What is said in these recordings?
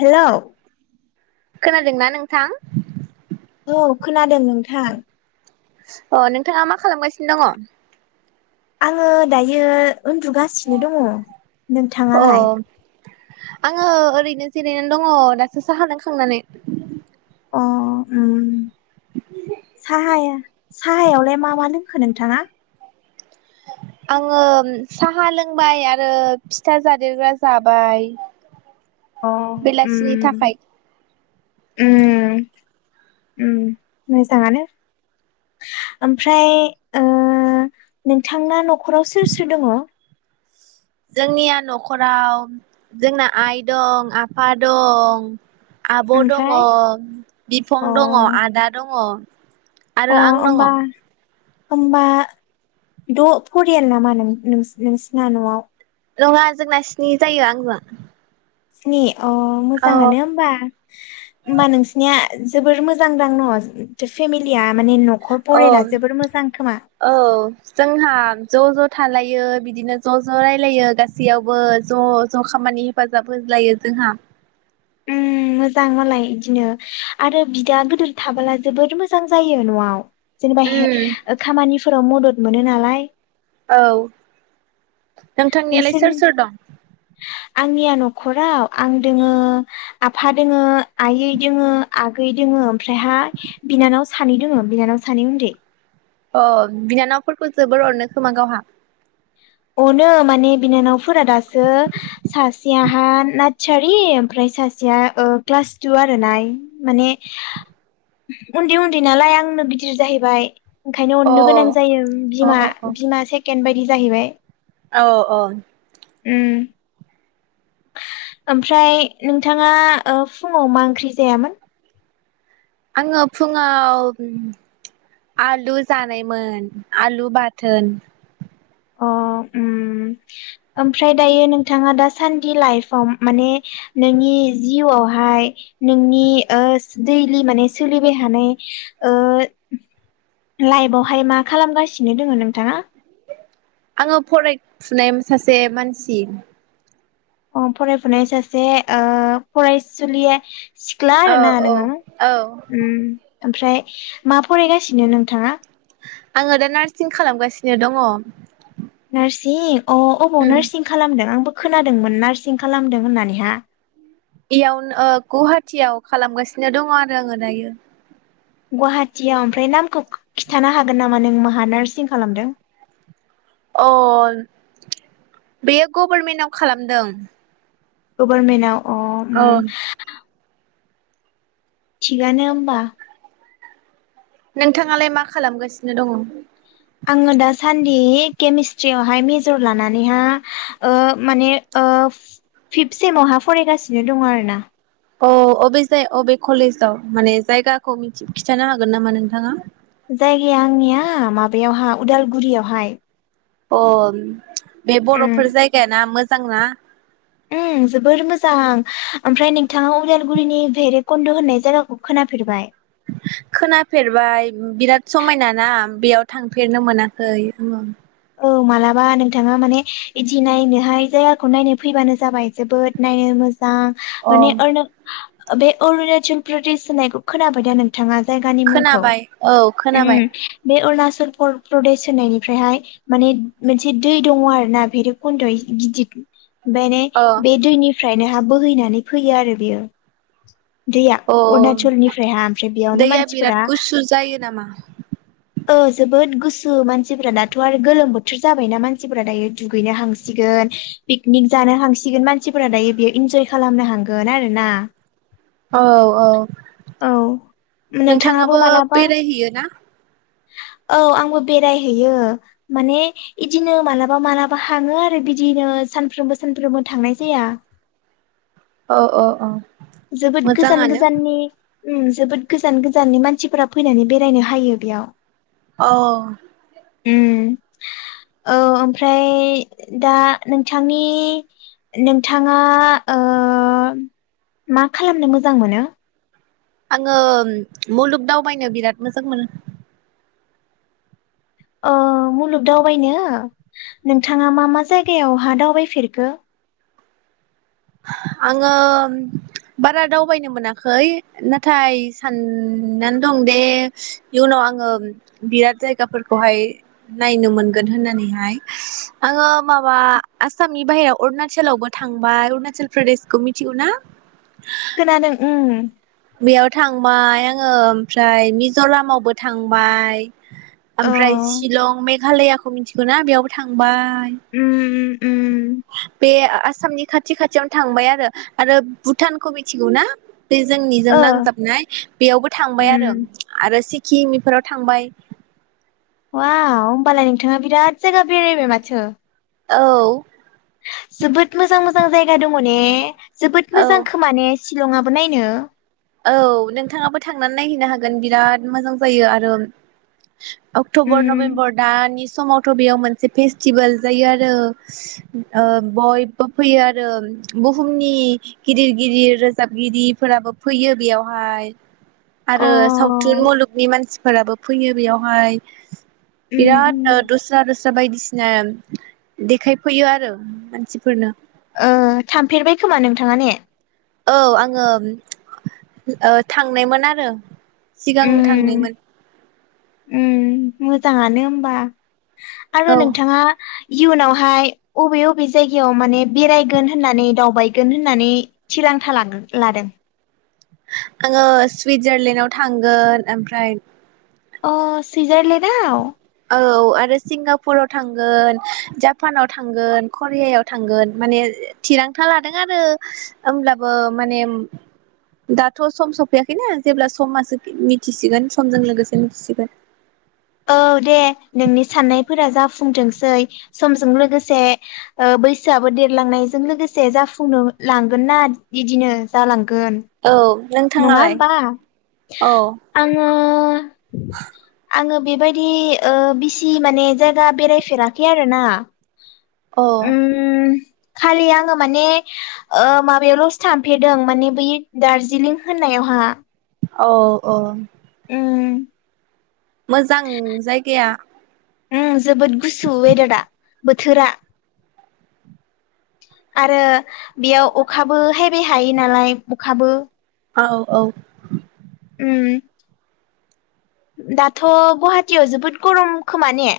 Hello खोनादोंना नोंथां? औ खोनादों नोंथां। अ नोंथाङा मा खालामगासिनो दङ? आङो दायो। उन्दुगासिनो दङ अ नोंथाङालाय? आङो ओरैनो जिरायनानै दङ दासो साहा लोंखांनानै। अ ओम साहाया साहायावलाय मा मा लोंखो नोंथाङा? आङो साहा लोंबाय आरो फिथा जादेरग्रा जाबाय। अ बेलासिनि उम थाखाय उम उम मोजाङानो ओमफ्राय ओ नोंथांना नखराव सोर सोर दङ? जोंनिया नखराव जोंना आइ दं आफा दं आब' दङ ओमफ्राय अ बिफं दङ आदा दङ अ आरो आं दङ होमबा होमबा द' फरियाल नामा नों नों नोंसिना न'आव नङा जोंना स्नि जायो आंजो स्नि अ मोजाङानो होमबा होमबा नोंसिनिया जोबोर मोजां दां न' फेमिलिया माने न'खर औ परियाला जोबोर मोजां खोमा औ जोंहा ज' ज' थालायो बिदिनो ज' ज' रायलायो गासैयावबो ज' ज' खामानि हेफाजाब होज्लायो जोंहा उम मोजां मालाय बिदिनो आरो बिदा गोदोर थाबोला जबोद मोजां जायो न'आव जेनेबा उम खामानि फोराव मदद मोनो नालाय औ नोंथांनियालाय नोंसोर सोर सोर दं आंनिया न'खराव आं दोङो आफा दोङो आइयै दोङो आगै दोङ ओमफ्रायहा बिनानाव सानै दोङ बिनानाव सानै उन्दै अ बिनानावफोरखौ जोबोर अनो खोमा गावहा अनो माने बिनानावफोरा दासो सासेयाहा नार्सारि ओमफ्राय सासेया ओ क्लास टु आर ना माने उन्दै उन्दै नालाय आंनो गिदिर जाहैबाय ओंखायनो अ अननो गोनां जायो अ बिमा अ अ बिमा से केन बायदि जाहैबाय औ अ उम ओमफ्राय नोंथाङा फुङाव ओ मा ओंख्रि जायामोन? आङो फुङाव आलु जानायमोन आलु बाथोन अ उम ओमफ्राय दायो नोंथाङा दा सान्दि लाइफआव माने नोंनि जिउआवहाय नोंनि ओ दैलि माने सोलिबाय थानाय ओ लाइफआवहाय मा खालामगासिनो दोङो नोंथाङा? आङो फरायफुनाय सासे मानसि अ फरायफुनाय सासे ओ फरायसुलिया सिख्ला औ आरो ना औ नोङो औ ओमफ्राय मा फरायगासिनो नोंथाङा? आङो दा नार्सिं खालामगासिनो दङ नार्सिं अ अबाव नार्सिं खालामदों आंबो खोनादोंमोन नार्सिं खालामदों होननानैहा इयावनो गुवाहाटियाव खालामगासिनो दङ आरो आङो दायो गुवाहाटियाव ओमफ्राय नामखौ खिन्थानो हागोन नामा नों माहा नार्सिं खालामदों? अ बेयो गभर्मेन्टाव खालामदों गभर्नमेन्टाव अ उम थिगानो होमबा नोंथाङालाय मा खालामगासिनो दङ? आङो दासान्दि केमेस्ट्रियावहाय मेजर लानानैहा ओ माने ओ फिफ्थ सेमावहा फरायगासिनो दङ आरो ना। अ अबे जाय अबे कलेजाव माने जायगाखौ मिथि खिन्थानो हागोन नामा नोंथाङा? जायगाया आंनिया माबायावहा उदालगुरियावहाय। अ बे बर'फोर जायगाय ना मो [unintelligible] ओम जोबोर मोजां ओमफ्राय नोंथाङा उदालगुरिनि भैरेबकन्न्द होननाय जायगाखौ खोनाफेरबाय? खोनाफेरबाय बिराद समायना ना बेयाव थांफेरनो मोनाखै ओम औ मालाबा नोंथाङा माने इदि नायनोहाय जायगाखौ नायनो फैबानो जाबाय जोबोद नायनो मो दा अ माने ओरना बे अरुणाचल प्रदेश होननायखौ खोनाबाय दा नोंथाङा जायगानि मुंखौ खोनाबाय औ खोनाबाय ओम बे अरना [unintelligible] प्रदेश होननायनिफ्रायहाय माने मोनसे दै दङ आरो ना भरकन्द गिदिर बेेने अ बे दैनिफ्रायनो हा बोहैनानै फैयो आरो बियो। दैया अ अरुणचलनिफ्रायहा ओमफ्राय बेयावनो दैया बिराद मानसिफोरा गुसु जायो नामा? ओ जोबोद गुसु मानसिफोरा दाथ आरो गोलोम बोथोर जाबायना मानसिफोरा दायो दुगैनो हांसिगोन पिकनिक जानो हांसिगोन मानसिफोरा दायो बेयो इन्जय खालामनो हांगोन आरो ना। औ औ नोंथाङाबो बेरायहैयो ना? औ आंबो बेरायहैयो माने इदिनो मालाबा मालाबा हाङो आरो बिदिनो सानफ्रोमबो सानफ्रोमबो थांनाय जाया। औ औ औ जोबोद गोजान मोजाङानो गोजाननि ओ जोबोद गोजान गोजाननि मानसिफोरा फैनानै बेरायनो हायो बेयाव। औ औ ओम औ ओमफ्राय दा नोंथांनि नोंथाङा ओ मा खालामनो मोजां मोनो? आङो मुलुग दावबायनो बिराद मोजां मोनो। ओ मुलुग दावबायनो नोंथाङा मा मा जायगायावहा दावबायफेरखो? आङो बारा दावबायनो मोनाखै नाथाय साननानै दं दे इयुनाव आङो बिराद जायगाफोरखौहाय नायनो मोनगोन होननानैहाय आङो माबा आसामनि बाहेराव अरुणाचलावबो थांबाय अरना चल प्रदेशखौ मिथिगौना? खोनादों ओ बेयाव थांबाय आङो ओमफ्राय मिजरामावबो थांबाय। औ ओमफ्राय शिलं मेघालयाखौ मिथि [unintelligible] बेयावबो थांबा उम उम बे आसामनि खा खाथि खाथियावनो थांबाय आरो, आरो भुटानखौ मिथिगौ ना? बे जोंनिजों ओ नांजाबनाय बेयावबो थांबाय आरो, उम आरो सि किम इफोराव थांबाय वाव, होनबालाय नोंथांआ बिराद जायगा बेरायबाय माथो। औ जोबोद मोजां मोजां जायगा दङ ने जोबोद औ मोजां खोमा ने सि लंआबो नायनो औ नोंथाङाबो थांनानै नायहैनो हागोन बिराद मोजां जायो आरो अक्टबर उम नभेम्बर दानि समावथ' बेयाव मोनसे फेस्टिबोल जायो आरो ओ बयबो फैयो आरो बुहुमनि गिदिर गिदिर रोजाबगिरिफोराबो सब फैयो बेयावहाय अ आरो सावथुन मुलुगनि मानसिफो फोराबो फैयो बेयावहाय उम बिराद ओ उम दस्रा दस जा बायदिसिना देखायफैयो आरो मानसिफोरनो ओ थांफेरबाय खोमा नोंथाङा ने? औ आङो ओ थांनायमोन आरो सिगां उम थांनायमोन। उम मोजाङानो ओमबा। आरो औ नोंथाङा इयुनावहाय अबे अबे जायगायाव माने बेरायगोन होननानै दावबायगोन होननानै थिरांथा लाखो लादों? आङो सुइजारलेण्डआव थांगोन ओमफ्राय अ सुइजारलेडआव औ आरो सिंगापुराव थांगोन, जापानाव थांगोन, करियायाव थांगोन, माने थिरांथा लादों आरो होमब्लाबो माने दाथ' सम सफैयाखैना, जेब्ला समासो मिथिसिगोन समजों लोगोसे मिथिसि औ दे नोंनि साननायफोरा जाफुंथोंसै समजों लोगोसे बैसोआबो ओ देरलांनायजों लोगोसे जाफुंनो लांगोन ना इदिनो जालां औ नङा नोंथाङालाय होमबा औ आङो आ आङो बेबायदि ओ बिसि माने जायगा बेरायफेराखै आरो ना। औ उम खालि आङो माने ओ माबायावल'सो थांफेरदों माने बै दारजिलिं होननायाव हा औ औ मोजां जायगाया उम जोबोद गुसु वेदारा। बोथोरा आरो बेयाव अखाबो हायबाय थायो नालाय अखाबो औ औ उम दाथ' गुवाहाटियाव जोबोद गरम खोमा ने?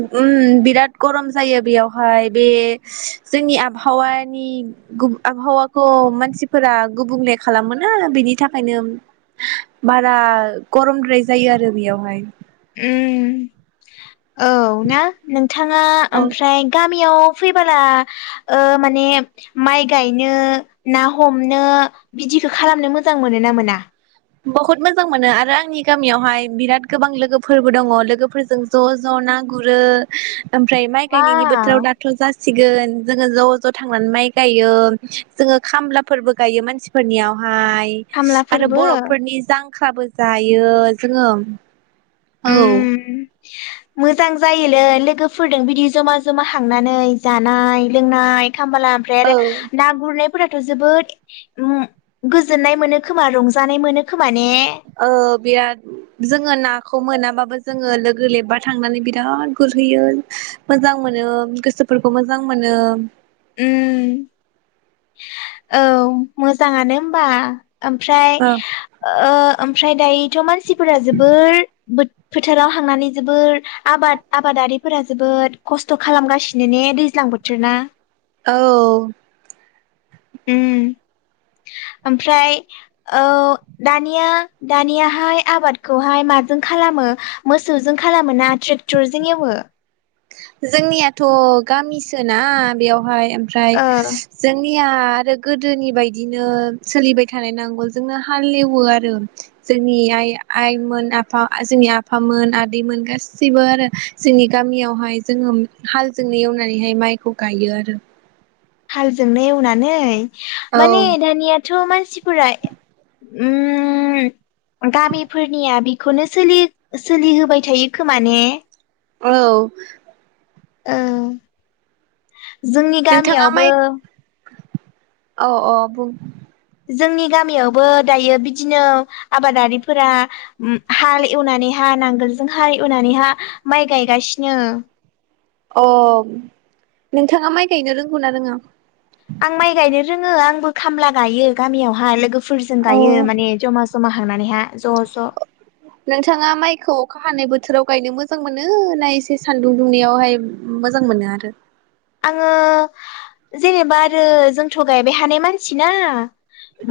उम बिराद गरम जायो बेयावहाय बे जोंनि आबहावानि गुब आबहावाखौ मानसिफोरा गुबुंले खालामोना आरो बेनि थाखायनो बारा गरमद्राय जायो आरो बेयावहाय। उम औ ना नोंथाङा औ ओमफ्राय गा गामियाव फैबोला माने माइ गायनो ना हमनो बिदिखौ खालामनो मोजां मोनो ना मोना? बहुत मोजां मोनो आरो आंनि गामियावहाय बिराद गोबां लोगोफोरबो दङ लोगोफोरजों ज' ज' ना गुरो ओमफ्राय माइ गायनायनि बोथोराव वाव दाथ' जासिग सिगोन जोङो ज' ज' थांनानै माइ गायो जोङो खामलाफोरबो गायो मानसिफोरनियाव। हाय आरो खामलाफोरबो बर' जांख्राबो जायो जोङो। औ। उम मोजां जायोलै लोगोफोरदो बिदि जमा जमा हांनानै जानाय लोंनाय। [unintelligible] ओमफ्राय औ आरो ना गुरनाय फोराथ' जोबोद गोजोननाय मोनो खोमा रंजानाय मोनो खोमा। ने? बिराद जोङो नाखौ मोनाबा बो जोङो लोगो लेबा थांनानै बिराद गुरहैयो मोजां मोनो गोसोफोरखौ मोजां मोनो। औ मोजाङानो होमबा। ओमफ्राय औ ओ ओमफ्राय दायोथ' मानसिफोरा जोबोर फोक्षफोथाराव हांनानै जोबोर आबाद आबादारिफोरा जोबोद खस्थ' खालामगासिनो ने दैज्लां बोथोर ना? औ। ओम ओमफ्राय औ दानिया दानियाहाय आबादखौहाय माजों खालामो मोसौजों खालामो ना ट्रेक्टरजों एवो? जोंनियाथ' गामिसोना बेयाव बेवहाय ओमफ्राय ओ जोंनि निया आरो गोदोनि बदिनो सोलिबाय थानाय नांगौ जोंनो हालेवो आरो जोंनि आइ आइमोन आफा जोंनि आफामोन आदैमोन गासिबो आरो जोंनि गामियाव। बेहाय जोङो हालजोंनो एवनानैहाय माइखौ गायो आरो। हालजोंनो एवनानै? औ माने दानियाथ' मानसिफोरा उम गामिफोरनिया बि खौनो सोलि सोलिहोबाय थायो खोमा ने? औ। औ। जोंनि नोंथाङा माइ गामियावबो अ अ बुं। जोंनि गामियावबो दायो बिदिनो आबादारिफोरा हाल एवनानैहाय नांगोलजोंहाय एवनानैहा माइ गायगासिनो। अ नोंथाङा माइ गायनो रोंगौ ना रोङा? आं माइ गायनो रोङो आंबो खामला गायो गामियावहाय लोगोफोर फोरजों गायो अ माने जमा। जमा हांनानैहा। ज' ज' नोंथाङा माइखौ अखा हानाय बो थोराव गायनो मोजां मोनो ना एसे सानदुं दुंनायावहाय मोजां मोनो आरो? आङो जेनेबा आरो जोंथ' गायबाय हानाय मानसि ना।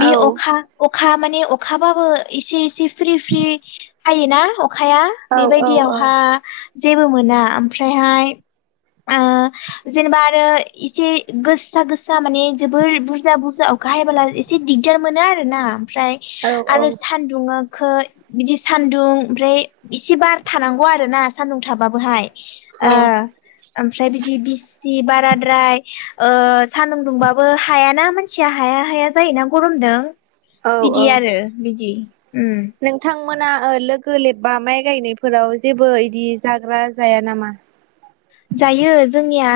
बि अखा अखा माने अखाबाबो इसे इसे फ्रि फ्रि हायोना अ खाया औ औ बेबायदियावहा जेबो मोना आमफ्रायहाय ओ जेनेबा आरो इसे गोस्सा गोस्सा माने जोबोर बुरजा बुरजा अखा हायबोला एसे दिगदार मोनो आरोना। फ्राय औ आरो सान्दुङा खो बिदि सान्दुं ओमफ्राय इसे बार थानांगौ आरो ना सान्दुं थाबाबोहाय। औ ओ। आमफ्राय बिदि बिस जि बाराद्राय ओ सान्दुं दुंबाबो हायाना मानसिया हाया हाया जायोना गरमदों। औ औ बिदि आरो बिदि। उम। मोना ओ लोगो लेबबा माइ गायनायफोराव जेबो इदि जाग्रा जाया नामा? जायो जोंनिया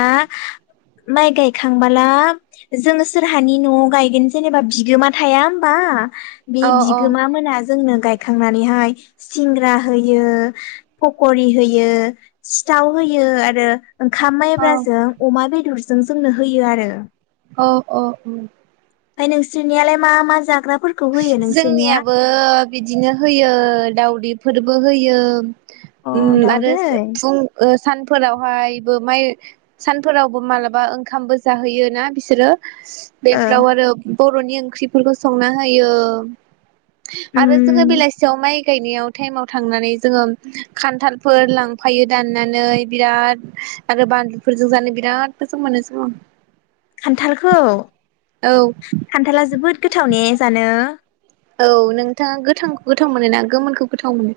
माइ गायखांबोला जोंङो सोरहानि न'आव गायगोन जेनेबा बिगोमा थाया होमबा बे अ अ बिगोमा मोना जोंनो गाय खांनानैहाय सिंग्रा होयो फ'ख'रि होयो सिथाव होयो आ रो ओंखाम अ माइब्रा जों अमा बेदर जों जोंनो होयो आरो। औ औ औ। फाय नोंसोरनियालाय मा मा जाग्रा जोंनियाबो बिदिनो होयो दावदैफोर बो होयो। अ उम आरो दाउदै फुं ओ सानफोरावहायबो माइ सानफोरावबो मालाबा ओंखामबो जाहोयो ना बिसोरो। ओ बेफ्राव आरोब बर'नि ओंख्रिफोरखौ संना होयो। उम आरो जोङो बेलासियाव माइ गायनायाव टाइमाव थांनानै जोङो खान्थालफोर लांफायो दाननानै बिराद आरो बानलुफोरजों जानो बिराद मोजां मोनो जोङो। खान्थालखौ औ खान्थाला जोबोद गोथाव ने जानो। औ नोंथाङा गोथांखौ गोथाव मोनो ना गोमोनखौ गोथाव मोनो?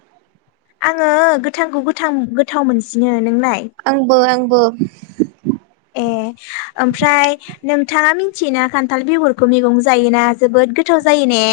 आङो गोथांखौ गोथां गोथाव मोनसिनो। नोंलाय आंबो आं बो। ए ओमफ्राय नोंथाङा मिथियोना खान्थाल बेगरखौ मैगं जायोना जोबोद गोथाव जायो ने।